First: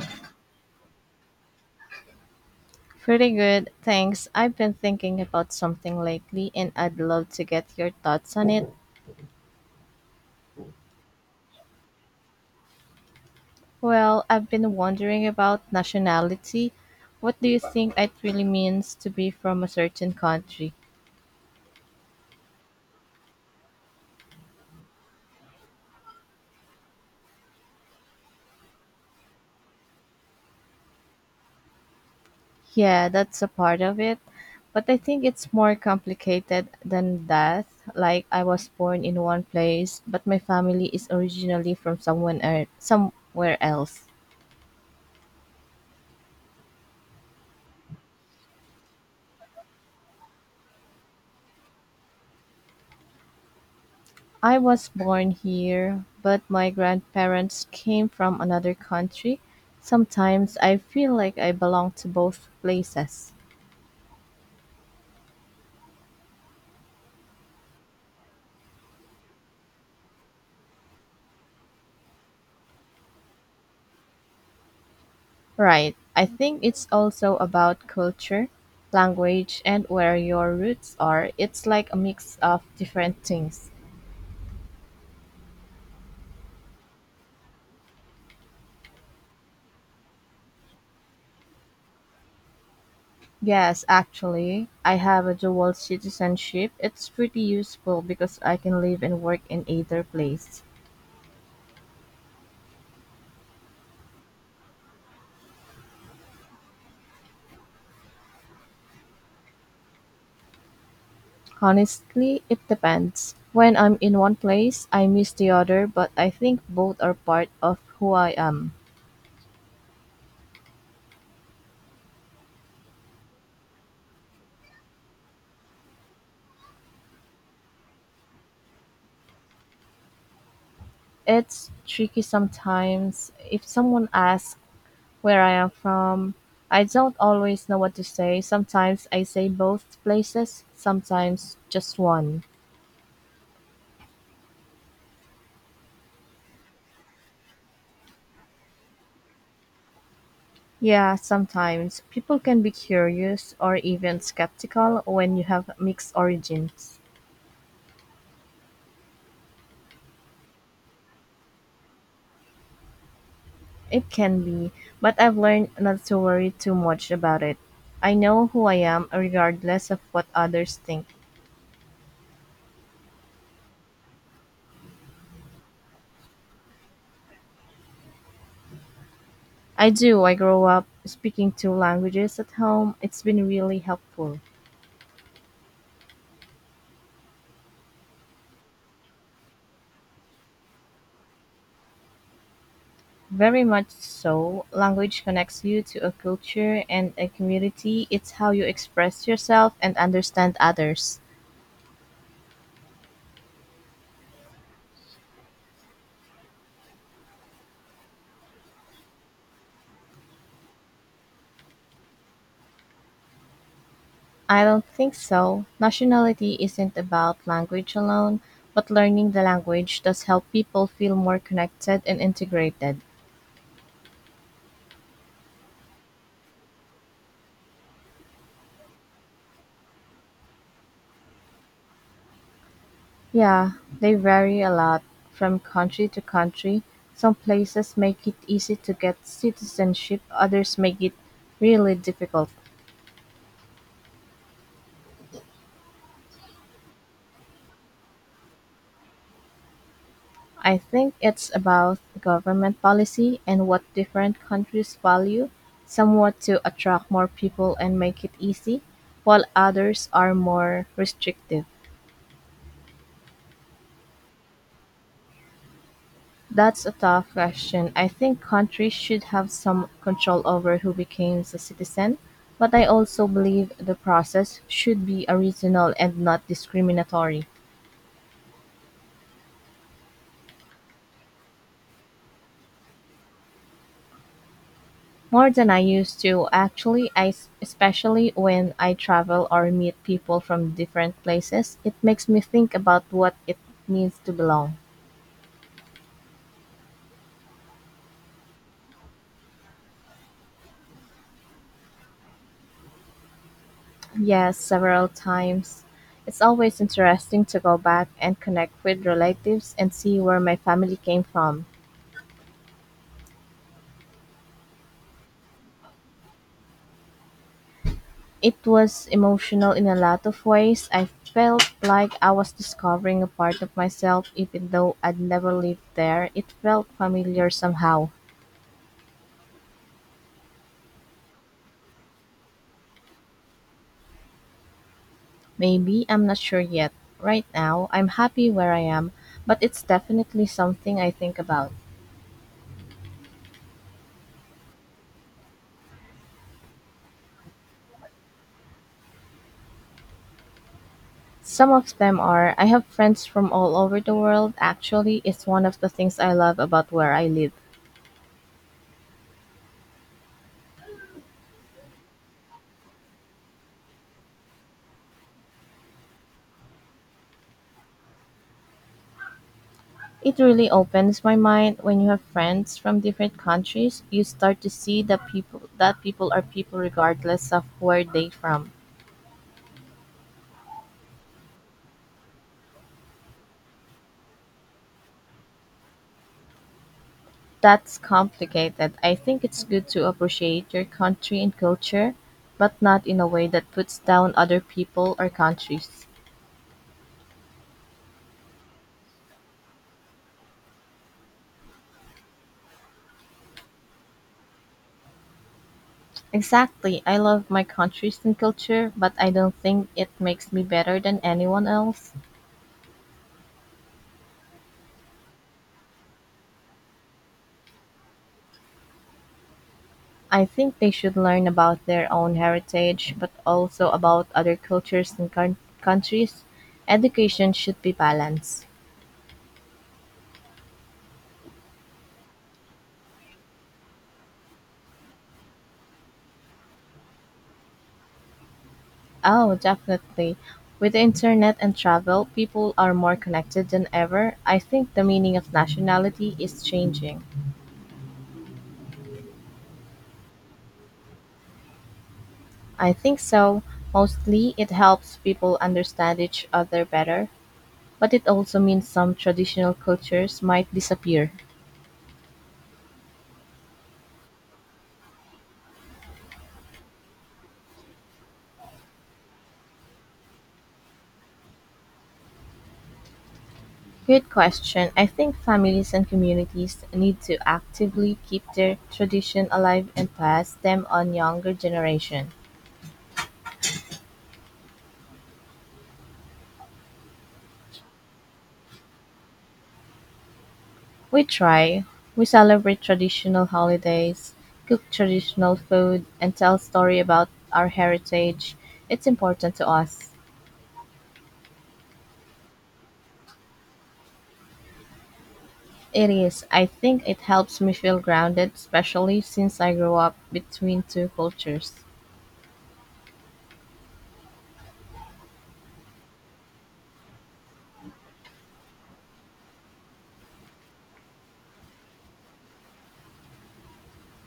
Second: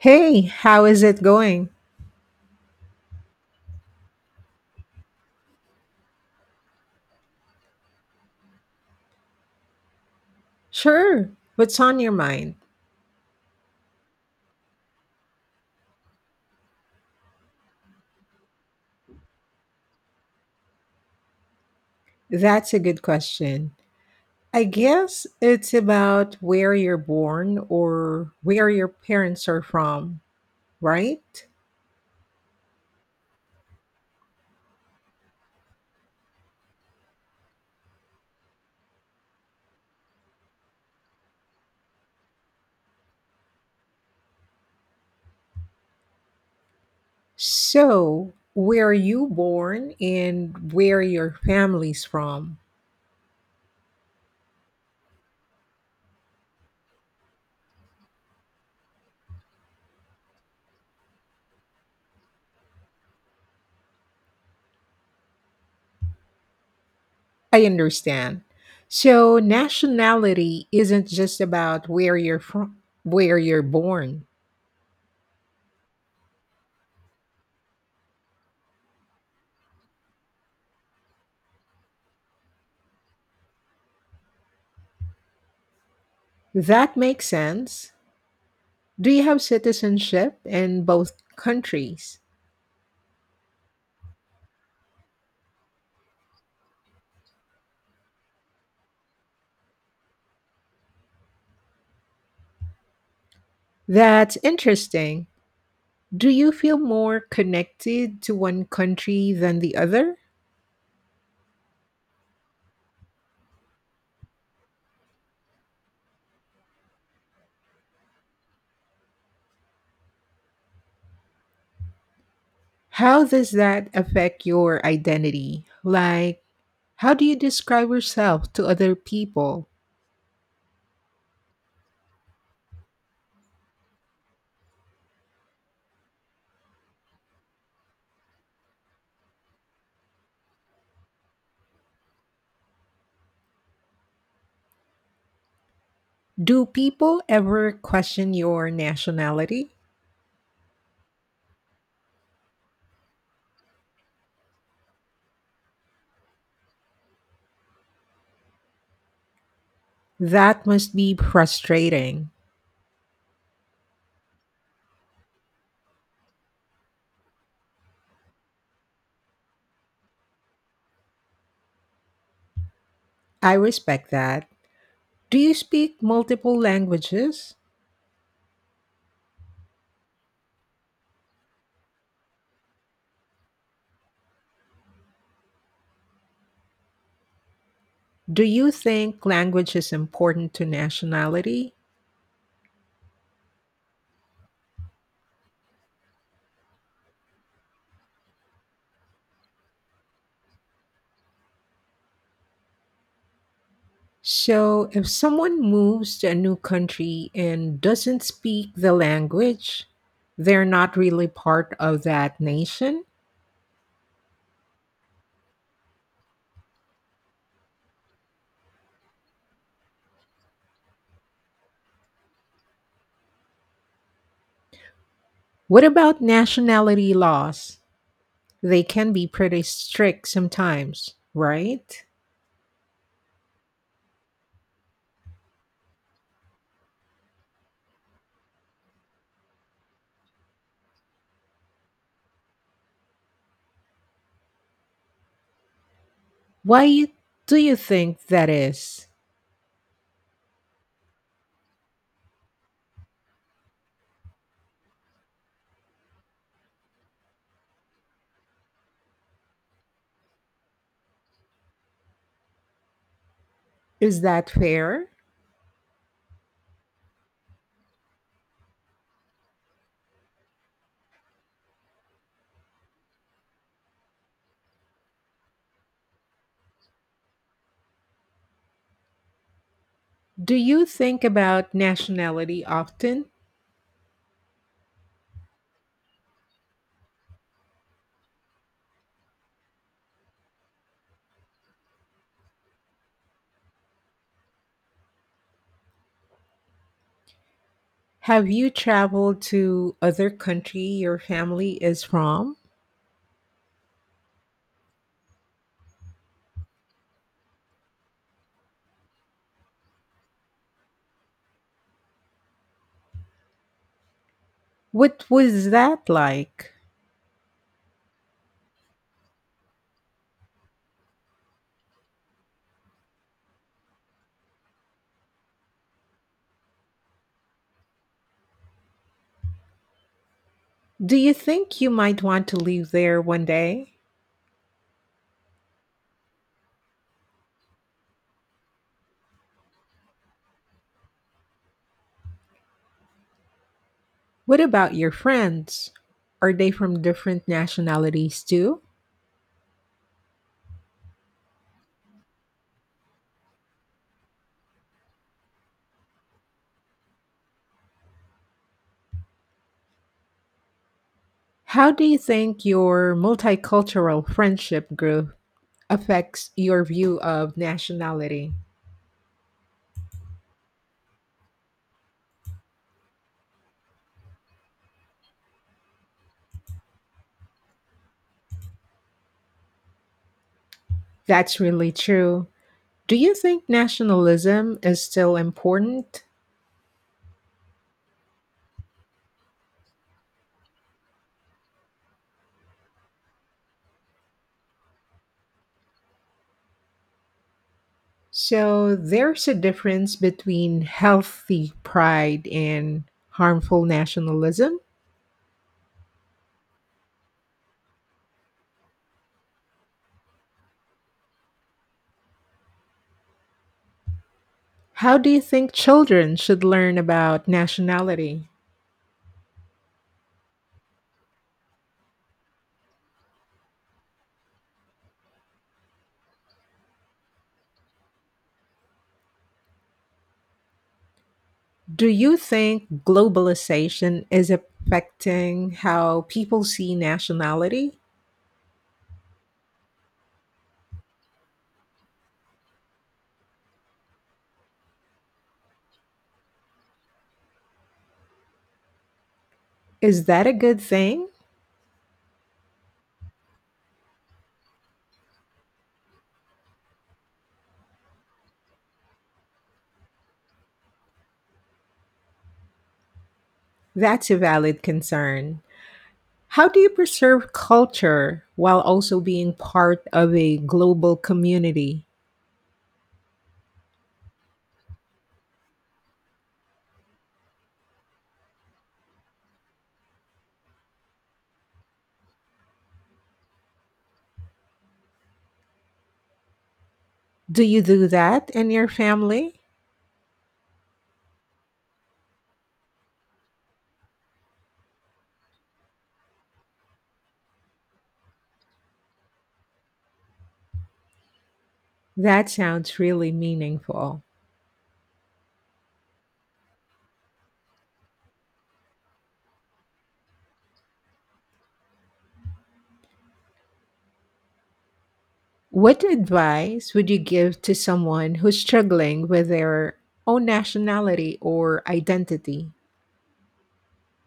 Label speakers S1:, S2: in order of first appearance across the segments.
S1: Hey, how is it going?
S2: Pretty good, thanks. I've been thinking about something lately and I'd love to get your thoughts on it.
S1: Sure. What's on your mind?
S2: Well, I've been wondering about nationality. What do you think it really means to be from a certain country?
S1: That's a good question. I guess it's about where you're born or where your parents are from, right?
S2: Yeah, that's a part of it, but I think it's more complicated than that. Like I was born in one place, but my family is originally from someone somewhere else.
S1: So, where are you born and where your family's from?
S2: I was born here, but my grandparents came from another country. Sometimes I feel like I belong to both places.
S1: I understand. So, nationality isn't just about where you're from, where you're born.
S2: Right. I think it's also about culture, language, and where your roots are. It's like a mix of different things.
S1: That makes sense. Do you have citizenship in both countries?
S2: Yes, actually, I have a dual citizenship. It's pretty useful because I can live and work in either place.
S1: That's interesting. Do you feel more connected to one country than the other?
S2: Honestly, it depends. When I'm in one place, I miss the other, but I think both are part of who I am.
S1: How does that affect your identity? Like, how do you describe yourself to other people?
S2: It's tricky sometimes. If someone asks where I am from, I don't always know what to say. Sometimes I say both places, sometimes just one.
S1: Do people ever question your nationality?
S2: Yeah, sometimes people can be curious or even skeptical when you have mixed origins.
S1: That must be frustrating.
S2: It can be, but I've learned not to worry too much about it. I know who I am regardless of what others think.
S1: I respect that. Do you speak multiple languages?
S2: I do. I grow up speaking two languages at home. It's been really helpful.
S1: Do you think language is important to nationality?
S2: Very much so. Language connects you to a culture and a community. It's how you express yourself and understand others.
S1: So, if someone moves to a new country and doesn't speak the language, they're not really part of that nation.
S2: I don't think so. Nationality isn't about language alone, but learning the language does help people feel more connected and integrated.
S1: What about nationality laws? They can be pretty strict sometimes, right?
S2: Yeah, they vary a lot from country to country. Some places make it easy to get citizenship, others make it really difficult.
S1: Why you- do you think that is?
S2: I think it's about government policy and what different countries value. Some want to attract more people and make it easy, while others are more restrictive.
S1: Is that fair?
S2: That's a tough question. I think countries should have some control over who becomes a citizen, but I also believe the process should be a reasonable and not discriminatory.
S1: Do you think about nationality often?
S2: More than I used to, actually, especially when I travel or meet people from different places, it makes me think about what it means to belong.
S1: Have you traveled to other country your family is from?
S2: Yes, several times. It's always interesting to go back and connect with relatives and see where my family came from.
S1: What was that like?
S2: It was emotional in a lot of ways. I felt like I was discovering a part of myself, even though I'd never lived there. It felt familiar somehow.
S1: Do you think you might want to live there one day?
S2: Maybe I'm not sure yet. Right now, I'm happy where I am, but it's definitely something I think about.
S1: What about your friends? Are they from different nationalities too?
S2: Some of them are. I have friends from all over the world. Actually, it's one of the things I love about where I live.
S1: How do you think your multicultural friendship group affects your view of nationality?
S2: It really opens my mind when you have friends from different countries. You start to see that people are people regardless of where they from.
S1: That's really true. Do you think nationalism is still important?
S2: That's complicated. I think it's good to appreciate your country and culture, but not in a way that puts down other people or countries.
S1: So there's a difference between healthy pride and harmful nationalism.
S2: Exactly. I love my countries and culture, but I don't think it makes me better than anyone else.
S1: How do you think children should learn about nationality?
S2: I think they should learn about their own heritage, but also about other cultures and countries. Education should be balanced.
S1: Do you think globalization is affecting how people see nationality?
S2: Oh, definitely. With the internet and travel, people are more connected than ever. I think the meaning of nationality is changing.
S1: Is that a good thing?
S2: I think so. Mostly, it helps people understand each other better, but it also means some traditional cultures might disappear.
S1: That's a valid concern. How do you preserve culture while also being part of a global community?
S2: Good question. I think families and communities need to actively keep their tradition alive and pass them on younger generation.
S1: Do you do that in your family?
S2: We try. We celebrate traditional holidays, cook traditional food, and tell story about our heritage. It's important to us.
S1: That sounds really meaningful.
S2: It is. I think it helps me feel grounded, especially since I grew up between two cultures.
S1: What advice would you give to someone who's struggling with their own nationality or identity?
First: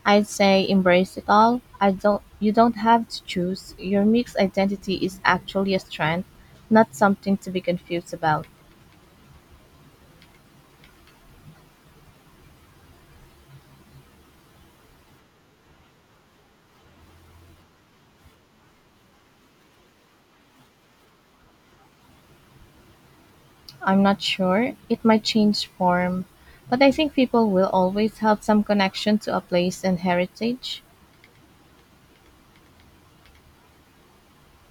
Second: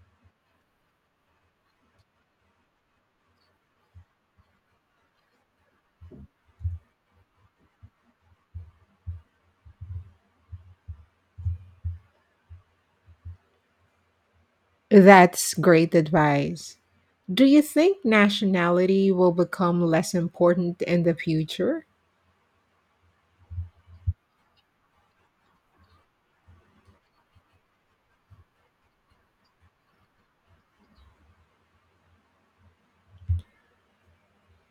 S2: I'd say embrace it all. I don't You don't have to choose. Your mixed identity is actually a strength, not something to be confused about.
S1: That's great advice. Do you think nationality will become less important in the future?
S2: I'm not sure. It might change form, but I think people will always have some connection to a place and heritage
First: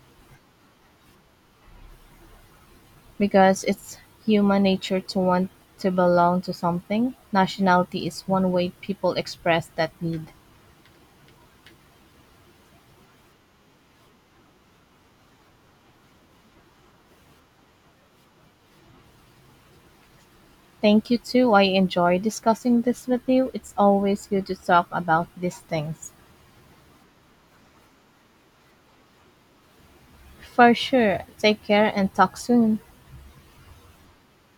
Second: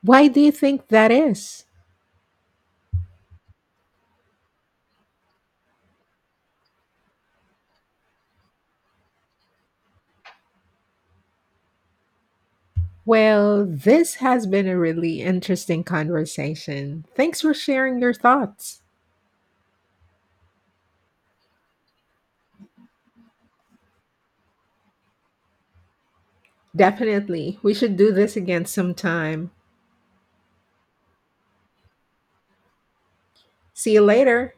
S1: Why do you think that is?
S2: because it's human nature to want to belong to something. Nationality is one way people express that need.
S1: Well, this has been a really interesting conversation. Thanks for sharing your thoughts.
S2: Thank you too. I enjoy discussing this with you. It's always good to talk about these things.
S1: Definitely, we should do this again sometime.
S2: For sure. Take care and talk soon.
S1: See you later.